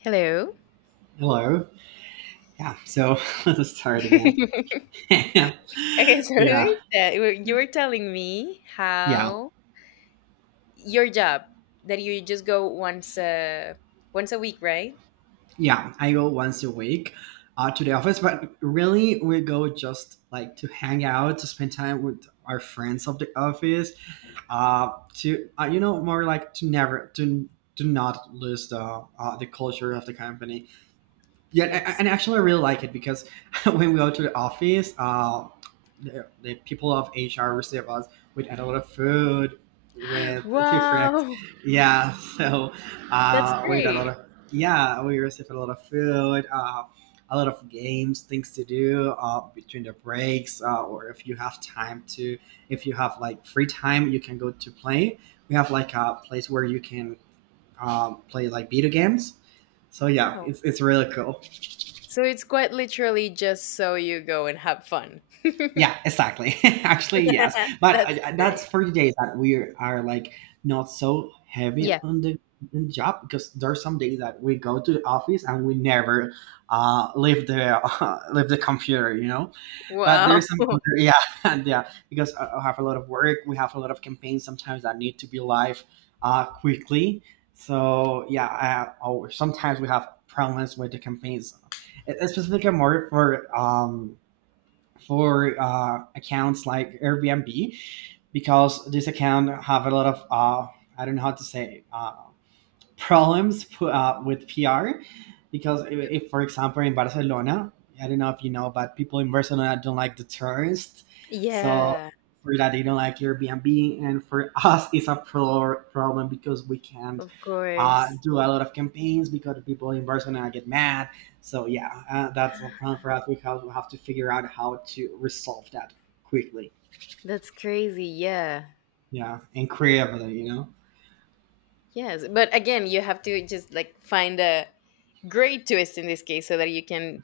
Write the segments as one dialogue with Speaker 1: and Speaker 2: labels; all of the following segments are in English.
Speaker 1: Hello.
Speaker 2: Hello. Yeah. So let's start again.
Speaker 1: Okay,
Speaker 2: Yeah.
Speaker 1: so you were telling me
Speaker 2: Yeah.
Speaker 1: how your job, that you just go once a week, right?
Speaker 2: Yeah. I go once a week to the office, but really we go just like to hang out, to spend time with our friends of the office, to more like to never to not lose the culture of the company. Yeah, a-
Speaker 1: Yes.
Speaker 2: and actually, I really like it because when we go to the office, the people of HR receive us with a lot of food, with different,
Speaker 1: Wow,
Speaker 2: yeah, so,
Speaker 1: that's
Speaker 2: with a lot
Speaker 1: great.
Speaker 2: of, yeah, we receive a lot of food, a lot of games, things to do between the breaks, or if you have time to, if you have like free time, you can go to play. We have like a place where you can play like video games. So yeah,
Speaker 1: Wow.
Speaker 2: it's really cool.
Speaker 1: So it's quite literally just so you go and have fun.
Speaker 2: Yeah, exactly. Actually, yes. But
Speaker 1: That's
Speaker 2: that's
Speaker 1: great.
Speaker 2: for the days that we are like not so heavy
Speaker 1: Yeah.
Speaker 2: on the job because there's some days that we go to the office and we never leave the leave the computer. But
Speaker 1: Wow.
Speaker 2: there's some other, yeah, and yeah because I have a lot of work. We have a lot of campaigns sometimes that need to be live quickly. So yeah, or sometimes we have problems with the campaigns, specifically more for accounts like Airbnb because this account have a lot of I don't know how to say problems with PR because if, for example, in Barcelona, I don't know if you know, but people in Barcelona don't like the tourists, so
Speaker 1: Yeah,
Speaker 2: for that they don't like Airbnb, and for us, it's a problem because we can't
Speaker 1: of course.
Speaker 2: do a lot of campaigns because people in Barcelona get mad. So yeah, that's a problem for us. We have to figure out how to resolve that quickly.
Speaker 1: That's crazy. Yeah.
Speaker 2: Yeah, and creatively.
Speaker 1: Yes, but again, you have to just like find a great twist in this case so that you can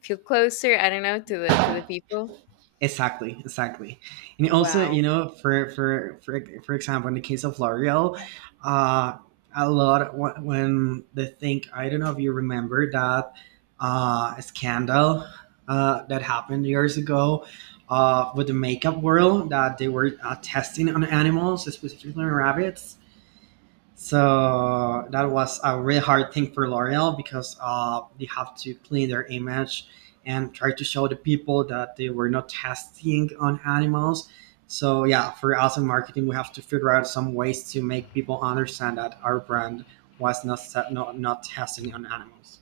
Speaker 1: feel closer, I don't know, to the people.
Speaker 2: Exactly, exactly, and also
Speaker 1: Wow.
Speaker 2: for example, in the case of L'Oreal, uh, a lot when they think I don't know if you remember that scandal that happened years ago with the makeup world that they were testing on animals, specifically on rabbits, so that was a really hard thing for L'Oreal because they have to clean their image and try to show the people that they were not testing on animals. So yeah, for us in marketing, we have to figure out some ways to make people understand that our brand was not set, not, not testing on animals.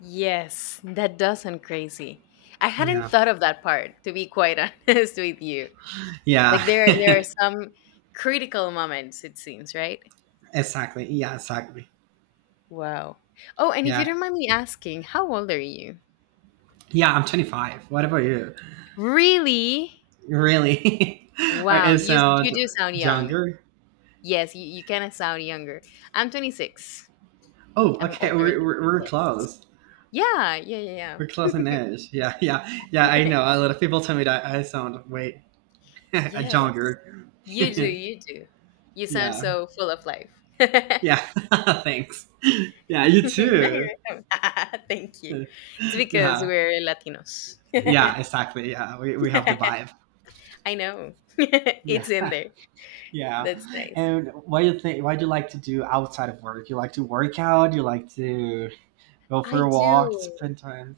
Speaker 1: Yes, that does sound crazy. I hadn't
Speaker 2: Yeah,
Speaker 1: thought of that part, to be quite honest with you.
Speaker 2: yeah,
Speaker 1: Like, there are some critical moments, it seems, right?
Speaker 2: exactly. Yeah, exactly.
Speaker 1: Wow. Oh, and if you
Speaker 2: Yeah,
Speaker 1: don't mind me asking, how old are you?
Speaker 2: yeah. I'm 25. What about you?
Speaker 1: Really?
Speaker 2: Really? I
Speaker 1: Wow,
Speaker 2: I sound
Speaker 1: you do sound young.
Speaker 2: younger.
Speaker 1: Yes, you kind of sound younger. I'm 26. I'm
Speaker 2: Oh,
Speaker 1: I'm
Speaker 2: okay.
Speaker 1: older than
Speaker 2: We're,
Speaker 1: you.
Speaker 2: we're, we're
Speaker 1: Yes.
Speaker 2: close.
Speaker 1: Yeah, yeah,
Speaker 2: We're
Speaker 1: yeah,
Speaker 2: close in age. Yeah, yeah, yeah. I
Speaker 1: yeah.
Speaker 2: know. A lot of people tell me that I sound way
Speaker 1: Yes,
Speaker 2: younger.
Speaker 1: you do, you do. You sound
Speaker 2: Yeah,
Speaker 1: so full of life.
Speaker 2: yeah. Thanks. Yeah, you
Speaker 1: No,
Speaker 2: too.
Speaker 1: you don't. Thank you. It's because
Speaker 2: Yeah,
Speaker 1: we're Latinos.
Speaker 2: yeah. Exactly. Yeah, we have the vibe.
Speaker 1: I know.
Speaker 2: Yeah,
Speaker 1: It's in there.
Speaker 2: yeah.
Speaker 1: That's nice.
Speaker 2: And what do you think? What do you like to do outside of work? You like to work out? You like to go
Speaker 1: I
Speaker 2: for a walk?
Speaker 1: do.
Speaker 2: Spend time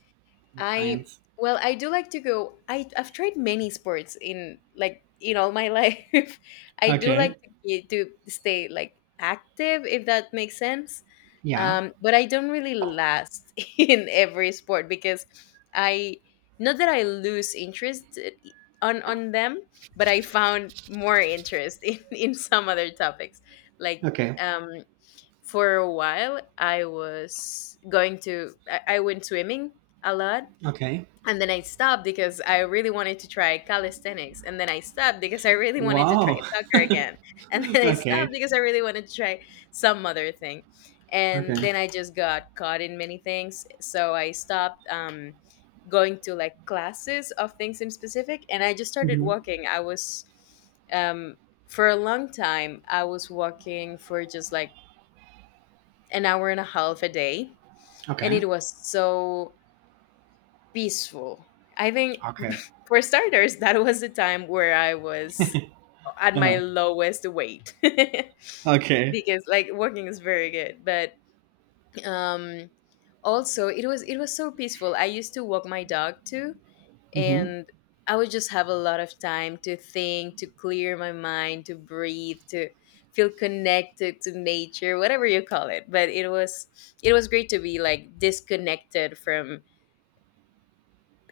Speaker 2: with
Speaker 1: I
Speaker 2: friends?
Speaker 1: Well, I do like to go. I've tried many sports in, like, in all my life. I do like
Speaker 2: Okay.
Speaker 1: to to stay like active, if that makes sense.
Speaker 2: Yeah.
Speaker 1: But I don't really last in every sport because I not that I lose interest, on them, but I found more interest in some other topics. Like,
Speaker 2: Okay.
Speaker 1: um, for a while, I was going to I went swimming a lot,
Speaker 2: Okay.
Speaker 1: and then I stopped because I really wanted to try calisthenics, and then I stopped because I really wanted to try
Speaker 2: Wow.
Speaker 1: soccer again, and then I stopped
Speaker 2: Okay.
Speaker 1: because I really wanted to try some other thing, and
Speaker 2: Okay.
Speaker 1: then I just got caught in many things, so I stopped, going to like classes of things in specific, and I just started
Speaker 2: Uhum.
Speaker 1: walking. I was um, for a long time I was walking for just like an hour and a half a day, and
Speaker 2: Okay.
Speaker 1: it was so peaceful. I think
Speaker 2: Okay.
Speaker 1: for starters, that was the time where I was at my
Speaker 2: Uh-huh.
Speaker 1: lowest weight.
Speaker 2: Okay.
Speaker 1: Because like walking is very good, but, um also, it was so peaceful. I used to walk my dog too,
Speaker 2: Mhm.
Speaker 1: and I would just have a lot of time to think, to clear my mind, to breathe, to feel connected to nature, whatever you call it. But it was great to be like disconnected from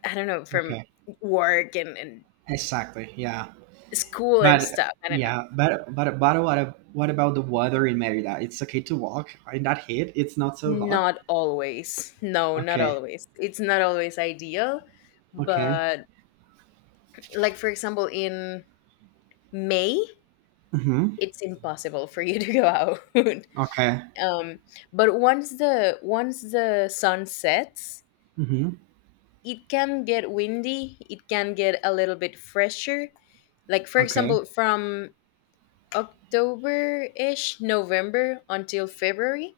Speaker 1: I don't know, from
Speaker 2: Okay.
Speaker 1: work, and
Speaker 2: Exactly. Yeah.
Speaker 1: school and
Speaker 2: But
Speaker 1: stuff, I don't know.
Speaker 2: yeah. But what about the weather in Merida? It's okay to walk in that heat. It's not so hot.
Speaker 1: Not always. No, not
Speaker 2: Okay.
Speaker 1: always. It's not always ideal,
Speaker 2: Okay.
Speaker 1: but, like, for example, in May,
Speaker 2: Mhm.
Speaker 1: it's impossible for you to go out.
Speaker 2: Okay.
Speaker 1: Um, but once the sun sets,
Speaker 2: Mhm.
Speaker 1: it can get windy, it can get a little bit fresher. Like, for
Speaker 2: Okay.
Speaker 1: example, from October-ish, November until February.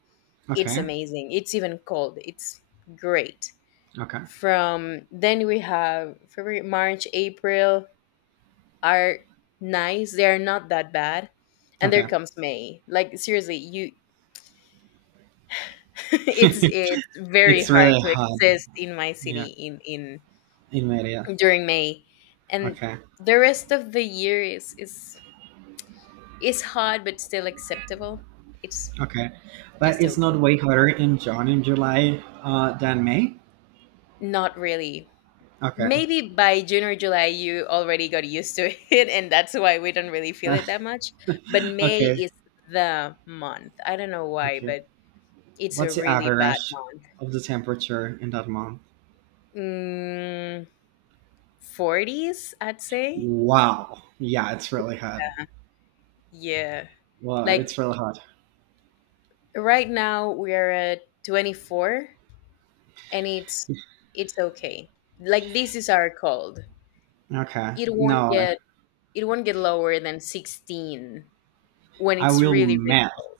Speaker 1: It's
Speaker 2: Okay.
Speaker 1: amazing. It's even cold. It's great.
Speaker 2: Okay.
Speaker 1: From then, we have February, March, April are nice. They are not that bad. And
Speaker 2: Okay.
Speaker 1: there comes May. Like, seriously, you it's it's very
Speaker 2: It's
Speaker 1: hard
Speaker 2: really
Speaker 1: to
Speaker 2: hot.
Speaker 1: exist in my
Speaker 2: Yeah.
Speaker 1: city, in
Speaker 2: In Merida.
Speaker 1: during May. And
Speaker 2: Okay.
Speaker 1: the rest of the year is hot, but still acceptable. It's
Speaker 2: Okay. But
Speaker 1: just
Speaker 2: it's not
Speaker 1: okay.
Speaker 2: way hotter in June and July than May.
Speaker 1: Not really.
Speaker 2: Okay.
Speaker 1: Maybe by June or July, you already got used to it, and that's why we don't really feel it that much. But May
Speaker 2: Okay,
Speaker 1: is the month. I don't know why,
Speaker 2: okay.
Speaker 1: but it's a
Speaker 2: What's the
Speaker 1: really bad
Speaker 2: average
Speaker 1: month.
Speaker 2: of the temperature in that month?
Speaker 1: Mm, 40s, I'd say.
Speaker 2: Wow. Yeah, it's really hot.
Speaker 1: Yeah.
Speaker 2: Well,
Speaker 1: Like,
Speaker 2: it's really hot.
Speaker 1: right now we are at 24, and it's okay. Like, this is our cold.
Speaker 2: Okay.
Speaker 1: It won't
Speaker 2: No,
Speaker 1: get it won't get lower than 16 when
Speaker 2: I
Speaker 1: it's
Speaker 2: will
Speaker 1: really, really
Speaker 2: melt
Speaker 1: cold.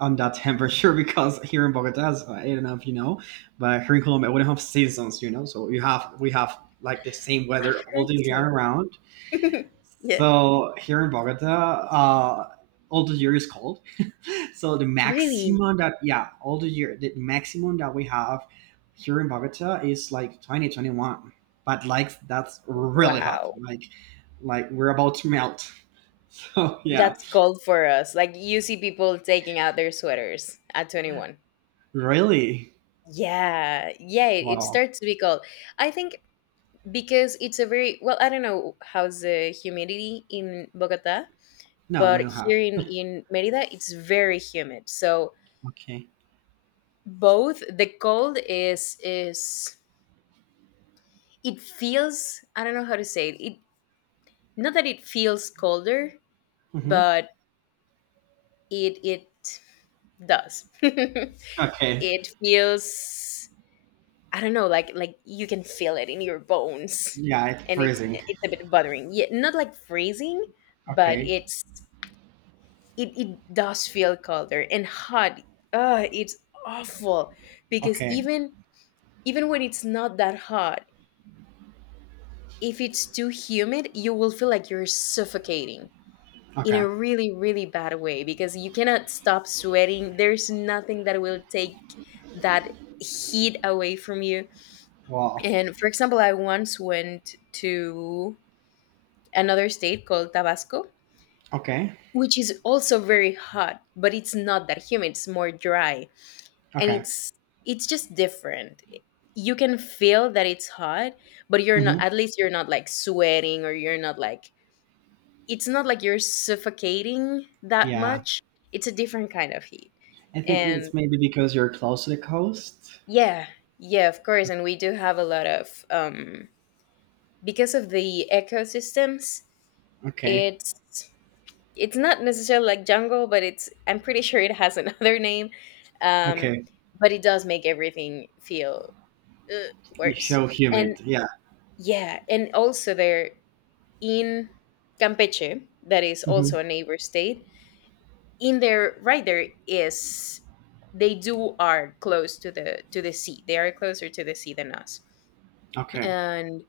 Speaker 2: on that temperature because here in Bogota, I don't know if you know, but here in Colombia, we don't have seasons. So you have we have like the same
Speaker 1: I've
Speaker 2: weather all
Speaker 1: heard
Speaker 2: the year
Speaker 1: so.
Speaker 2: around.
Speaker 1: Yeah.
Speaker 2: So here in Bogota, uh, all the year is cold. So the
Speaker 1: Really?
Speaker 2: maximum that yeah, all the year the maximum that we have here in Bogota is like 20-21. But like that's really hot.
Speaker 1: Wow.
Speaker 2: Like we're about to melt. So yeah.
Speaker 1: That's cold for us. Like, you see people taking out their sweaters at 21.
Speaker 2: Really?
Speaker 1: Yeah. Yeah, it
Speaker 2: Wow.
Speaker 1: starts to be cold. I think because it's a very well, I don't know how's the humidity in Bogota,
Speaker 2: No, we
Speaker 1: but
Speaker 2: don't have.
Speaker 1: here in Merida it's very humid. So
Speaker 2: Okay.
Speaker 1: both the cold is it feels, I don't know how to say it. It, not that it feels colder,
Speaker 2: Mm-hmm.
Speaker 1: but it does, it
Speaker 2: Okay.
Speaker 1: feels, I don't know, like you can feel it in your bones,
Speaker 2: Yeah, it's
Speaker 1: and it's
Speaker 2: freezing.
Speaker 1: it's a bit bothering. Yeah, not like freezing, but
Speaker 2: Okay.
Speaker 1: it does feel colder. And hot, it's awful, because
Speaker 2: Okay.
Speaker 1: even when it's not that hot, if it's too humid, you will feel like you're suffocating, in
Speaker 2: Okay.
Speaker 1: a really, really bad way, because you cannot stop sweating. There's nothing that will take that heat away from you.
Speaker 2: Wow.
Speaker 1: And, for example, I once went to another state called Tabasco,
Speaker 2: Okay.
Speaker 1: which is also very hot, but it's not that humid. It's more dry, and
Speaker 2: Okay.
Speaker 1: it's just different. You can feel that it's hot, but you're not
Speaker 2: Mm-hmm.
Speaker 1: at least you're not like sweating, or you're not like it's not like you're suffocating that
Speaker 2: Yeah.
Speaker 1: much. It's a different kind of heat.
Speaker 2: I think
Speaker 1: And
Speaker 2: it's maybe because you're close to the coast.
Speaker 1: yeah, yeah, of course. And we do have a lot of, because of the ecosystems,
Speaker 2: Okay.
Speaker 1: it's it's not necessarily like jungle, but it's, I'm pretty sure, it has another name. Um,
Speaker 2: Okay.
Speaker 1: but it does make everything feel, uh,
Speaker 2: You
Speaker 1: worse.
Speaker 2: show
Speaker 1: And
Speaker 2: humid. Yeah.
Speaker 1: yeah, and also there in Campeche, that is also
Speaker 2: Mhm.
Speaker 1: a neighbor state, in their right there is, they do are close to the sea. They are closer to the sea than us,
Speaker 2: Okay.
Speaker 1: and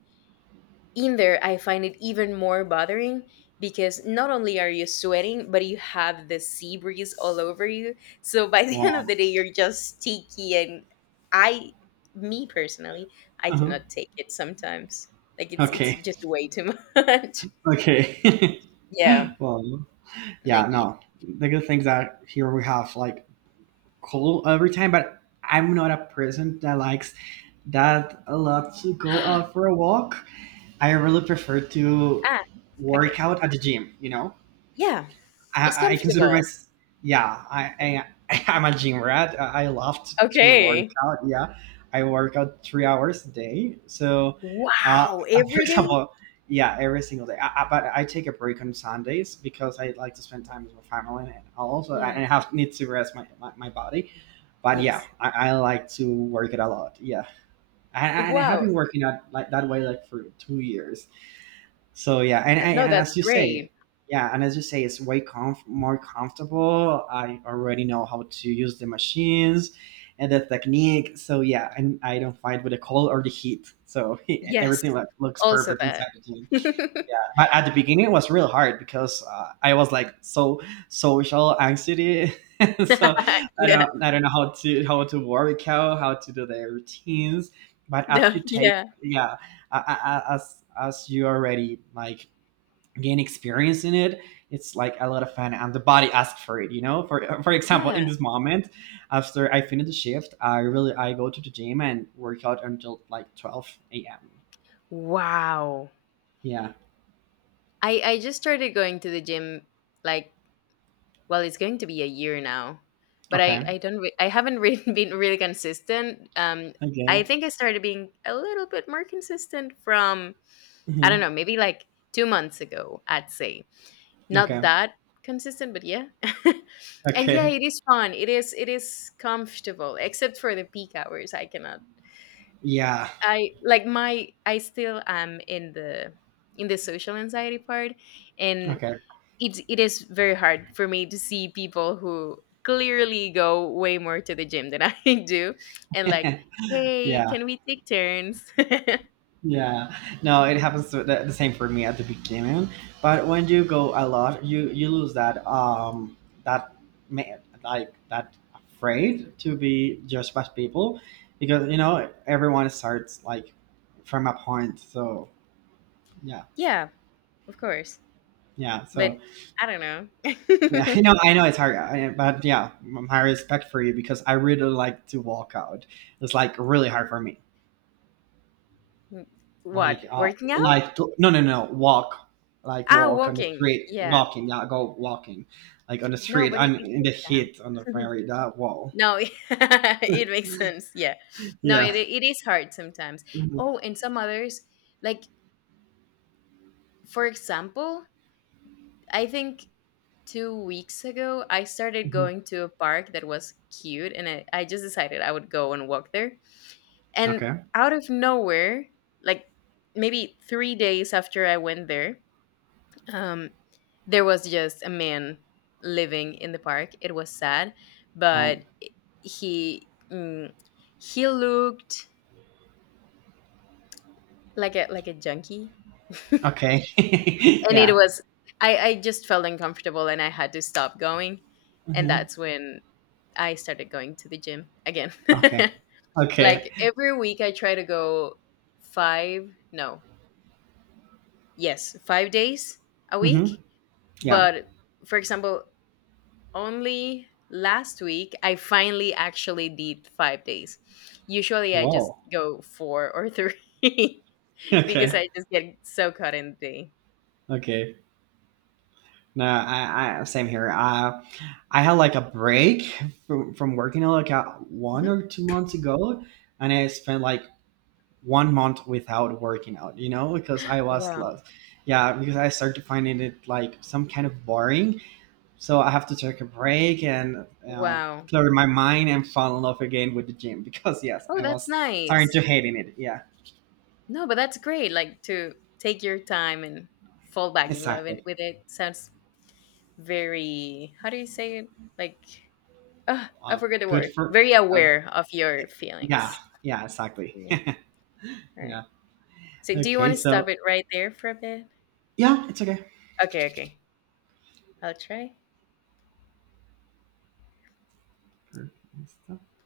Speaker 1: in there I find it even more bothering, because not only are you sweating, but you have the sea breeze all over you, so by the end of
Speaker 2: Wow.
Speaker 1: the day you're just sticky. And I, me personally, I
Speaker 2: Mhm.
Speaker 1: cannot take it sometimes. Like, it's
Speaker 2: Okay.
Speaker 1: just way too much.
Speaker 2: Okay.
Speaker 1: Yeah,
Speaker 2: Well, yeah,
Speaker 1: like, yeah.
Speaker 2: no. The good things that here we have like cold every time, but I'm not a person that likes that a lot to go out for a walk. I really prefer to
Speaker 1: ah okay,
Speaker 2: work out at the gym, you know?
Speaker 1: yeah, it's
Speaker 2: I consider
Speaker 1: comfortable.
Speaker 2: myself, yeah, I I'm a gym rat. I love to work
Speaker 1: Okay.
Speaker 2: out. Yeah, I work out 3 hours a day. So, uh,
Speaker 1: Wow,
Speaker 2: for
Speaker 1: every day?
Speaker 2: example, yeah, every single day. But I take a break on Sundays because I like to spend time with my family and also I
Speaker 1: Yeah.
Speaker 2: I have need to rest my body. But yeah,
Speaker 1: Yes.
Speaker 2: I like to work it a lot. Yeah, and I have
Speaker 1: Wow.
Speaker 2: been working out like that way like for 2 years. So yeah,
Speaker 1: Th No,
Speaker 2: and
Speaker 1: that's
Speaker 2: as you
Speaker 1: great.
Speaker 2: say, yeah, and as you say, it's way more comfortable. I already know how to use the machines and the technique. So yeah, and I don't fight with the cold or the heat. So
Speaker 1: Yes.
Speaker 2: everything, like, looks
Speaker 1: Also
Speaker 2: perfect
Speaker 1: that.
Speaker 2: inside the gym. Yeah, but at the beginning it was real hard because I was like so social anxiety, so I
Speaker 1: Yeah.
Speaker 2: don't I don't know how to work out, how to do their routines. But after
Speaker 1: No,
Speaker 2: you take,
Speaker 1: yeah.
Speaker 2: yeah, a- a- as you already like gain experience in it, it's like a lot of fun, and the body asks for it. You know, for example,
Speaker 1: Yeah.
Speaker 2: in this moment, after I finish the shift, I really I go to the gym and work out until like 12 a.m.
Speaker 1: Wow.
Speaker 2: Yeah.
Speaker 1: I just started going to the gym, like, well, it's going to be a year now, but
Speaker 2: Okay.
Speaker 1: I don't re I haven't really been really consistent. I
Speaker 2: Okay.
Speaker 1: think I started being a little bit more consistent from, I don't
Speaker 2: Mhm.
Speaker 1: know, maybe like 2 months ago, I'd say. Not
Speaker 2: Okay.
Speaker 1: that consistent, but yeah. And yeah,
Speaker 2: Okay.
Speaker 1: it is fun, it is comfortable, except for the peak hours I cannot.
Speaker 2: Yeah.
Speaker 1: I like my i still am in the social anxiety part, and
Speaker 2: Okay.
Speaker 1: it is very hard for me to see people who clearly go way more to the gym than I do, and like, hey,
Speaker 2: Yeah.
Speaker 1: can we take turns?
Speaker 2: Yeah. No, it happens to the same for me at the beginning, but when you go a lot, you lose that ma- like that afraid to be judged by people because everyone starts like from a point. So yeah.
Speaker 1: Yeah, of course.
Speaker 2: Yeah,
Speaker 1: But
Speaker 2: so
Speaker 1: I don't know.
Speaker 2: yeah, I know it's hard, but yeah, my respect for you because I really like to walk out. It's like really hard for me. Like,
Speaker 1: What, working out?
Speaker 2: no, no, no, walk, like
Speaker 1: Ah,
Speaker 2: walk on the
Speaker 1: walking.
Speaker 2: street,
Speaker 1: Yeah.
Speaker 2: walking. Yeah, go walking, like on the
Speaker 1: No,
Speaker 2: street
Speaker 1: but it,
Speaker 2: and
Speaker 1: it
Speaker 2: in the
Speaker 1: takes time.
Speaker 2: heat on the very that wall.
Speaker 1: No, it makes sense. Yeah. No, it
Speaker 2: Yeah.
Speaker 1: it is hard sometimes. Oh,
Speaker 2: Hmm.
Speaker 1: and some others, like, for example, I think 2 weeks ago I started
Speaker 2: Hmm.
Speaker 1: going to a park that was cute, and I just decided I would go and walk there. And
Speaker 2: Okay.
Speaker 1: out of nowhere, like, maybe 3 days after I went there, um, there was just a man living in the park. It was sad,
Speaker 2: Oh.
Speaker 1: but he mm, he looked like a junkie, and
Speaker 2: Okay.
Speaker 1: it
Speaker 2: Yeah.
Speaker 1: was I just felt uncomfortable, and I had to stop going. And
Speaker 2: Hmm.
Speaker 1: that's when I started going to the gym again.
Speaker 2: Okay. Okay.
Speaker 1: Like, every week, I try to go five no yes 5 days a
Speaker 2: Hmm.
Speaker 1: week,
Speaker 2: Yeah.
Speaker 1: but, for example, only last week I finally actually did 5 days. Usually I just
Speaker 2: Whoa.
Speaker 1: go four or three, because
Speaker 2: Okay.
Speaker 1: I just get so caught in the day.
Speaker 2: Okay. No, I same here. I had like a break from working like one
Speaker 1: Mhm.
Speaker 2: or two months ago, and I spent like one month without working out, because I was
Speaker 1: Wow.
Speaker 2: lost. Yeah, because I started finding it like some kind of boring. So I have to take a break and
Speaker 1: Wow.
Speaker 2: clear my mind and fall in love again with the gym because yes,
Speaker 1: Oh,
Speaker 2: I
Speaker 1: that's
Speaker 2: was starting
Speaker 1: nice.
Speaker 2: to hating it. Yeah,
Speaker 1: No, but that's great. Like, to take your time and fall back in love
Speaker 2: exactly.
Speaker 1: with it, sounds very, how do you say it? Like, I
Speaker 2: Uh,
Speaker 1: forgot the
Speaker 2: good
Speaker 1: word.
Speaker 2: for.
Speaker 1: Very
Speaker 2: Uh,
Speaker 1: aware of your
Speaker 2: yeah,
Speaker 1: feelings.
Speaker 2: yeah, exactly.
Speaker 1: Yeah. All
Speaker 2: Yeah.
Speaker 1: right. So, do you want
Speaker 2: Okay,
Speaker 1: to stop
Speaker 2: so
Speaker 1: it right there for a bit?
Speaker 2: yeah, it's okay.
Speaker 1: Okay. Okay. I'll try.
Speaker 2: Perfect.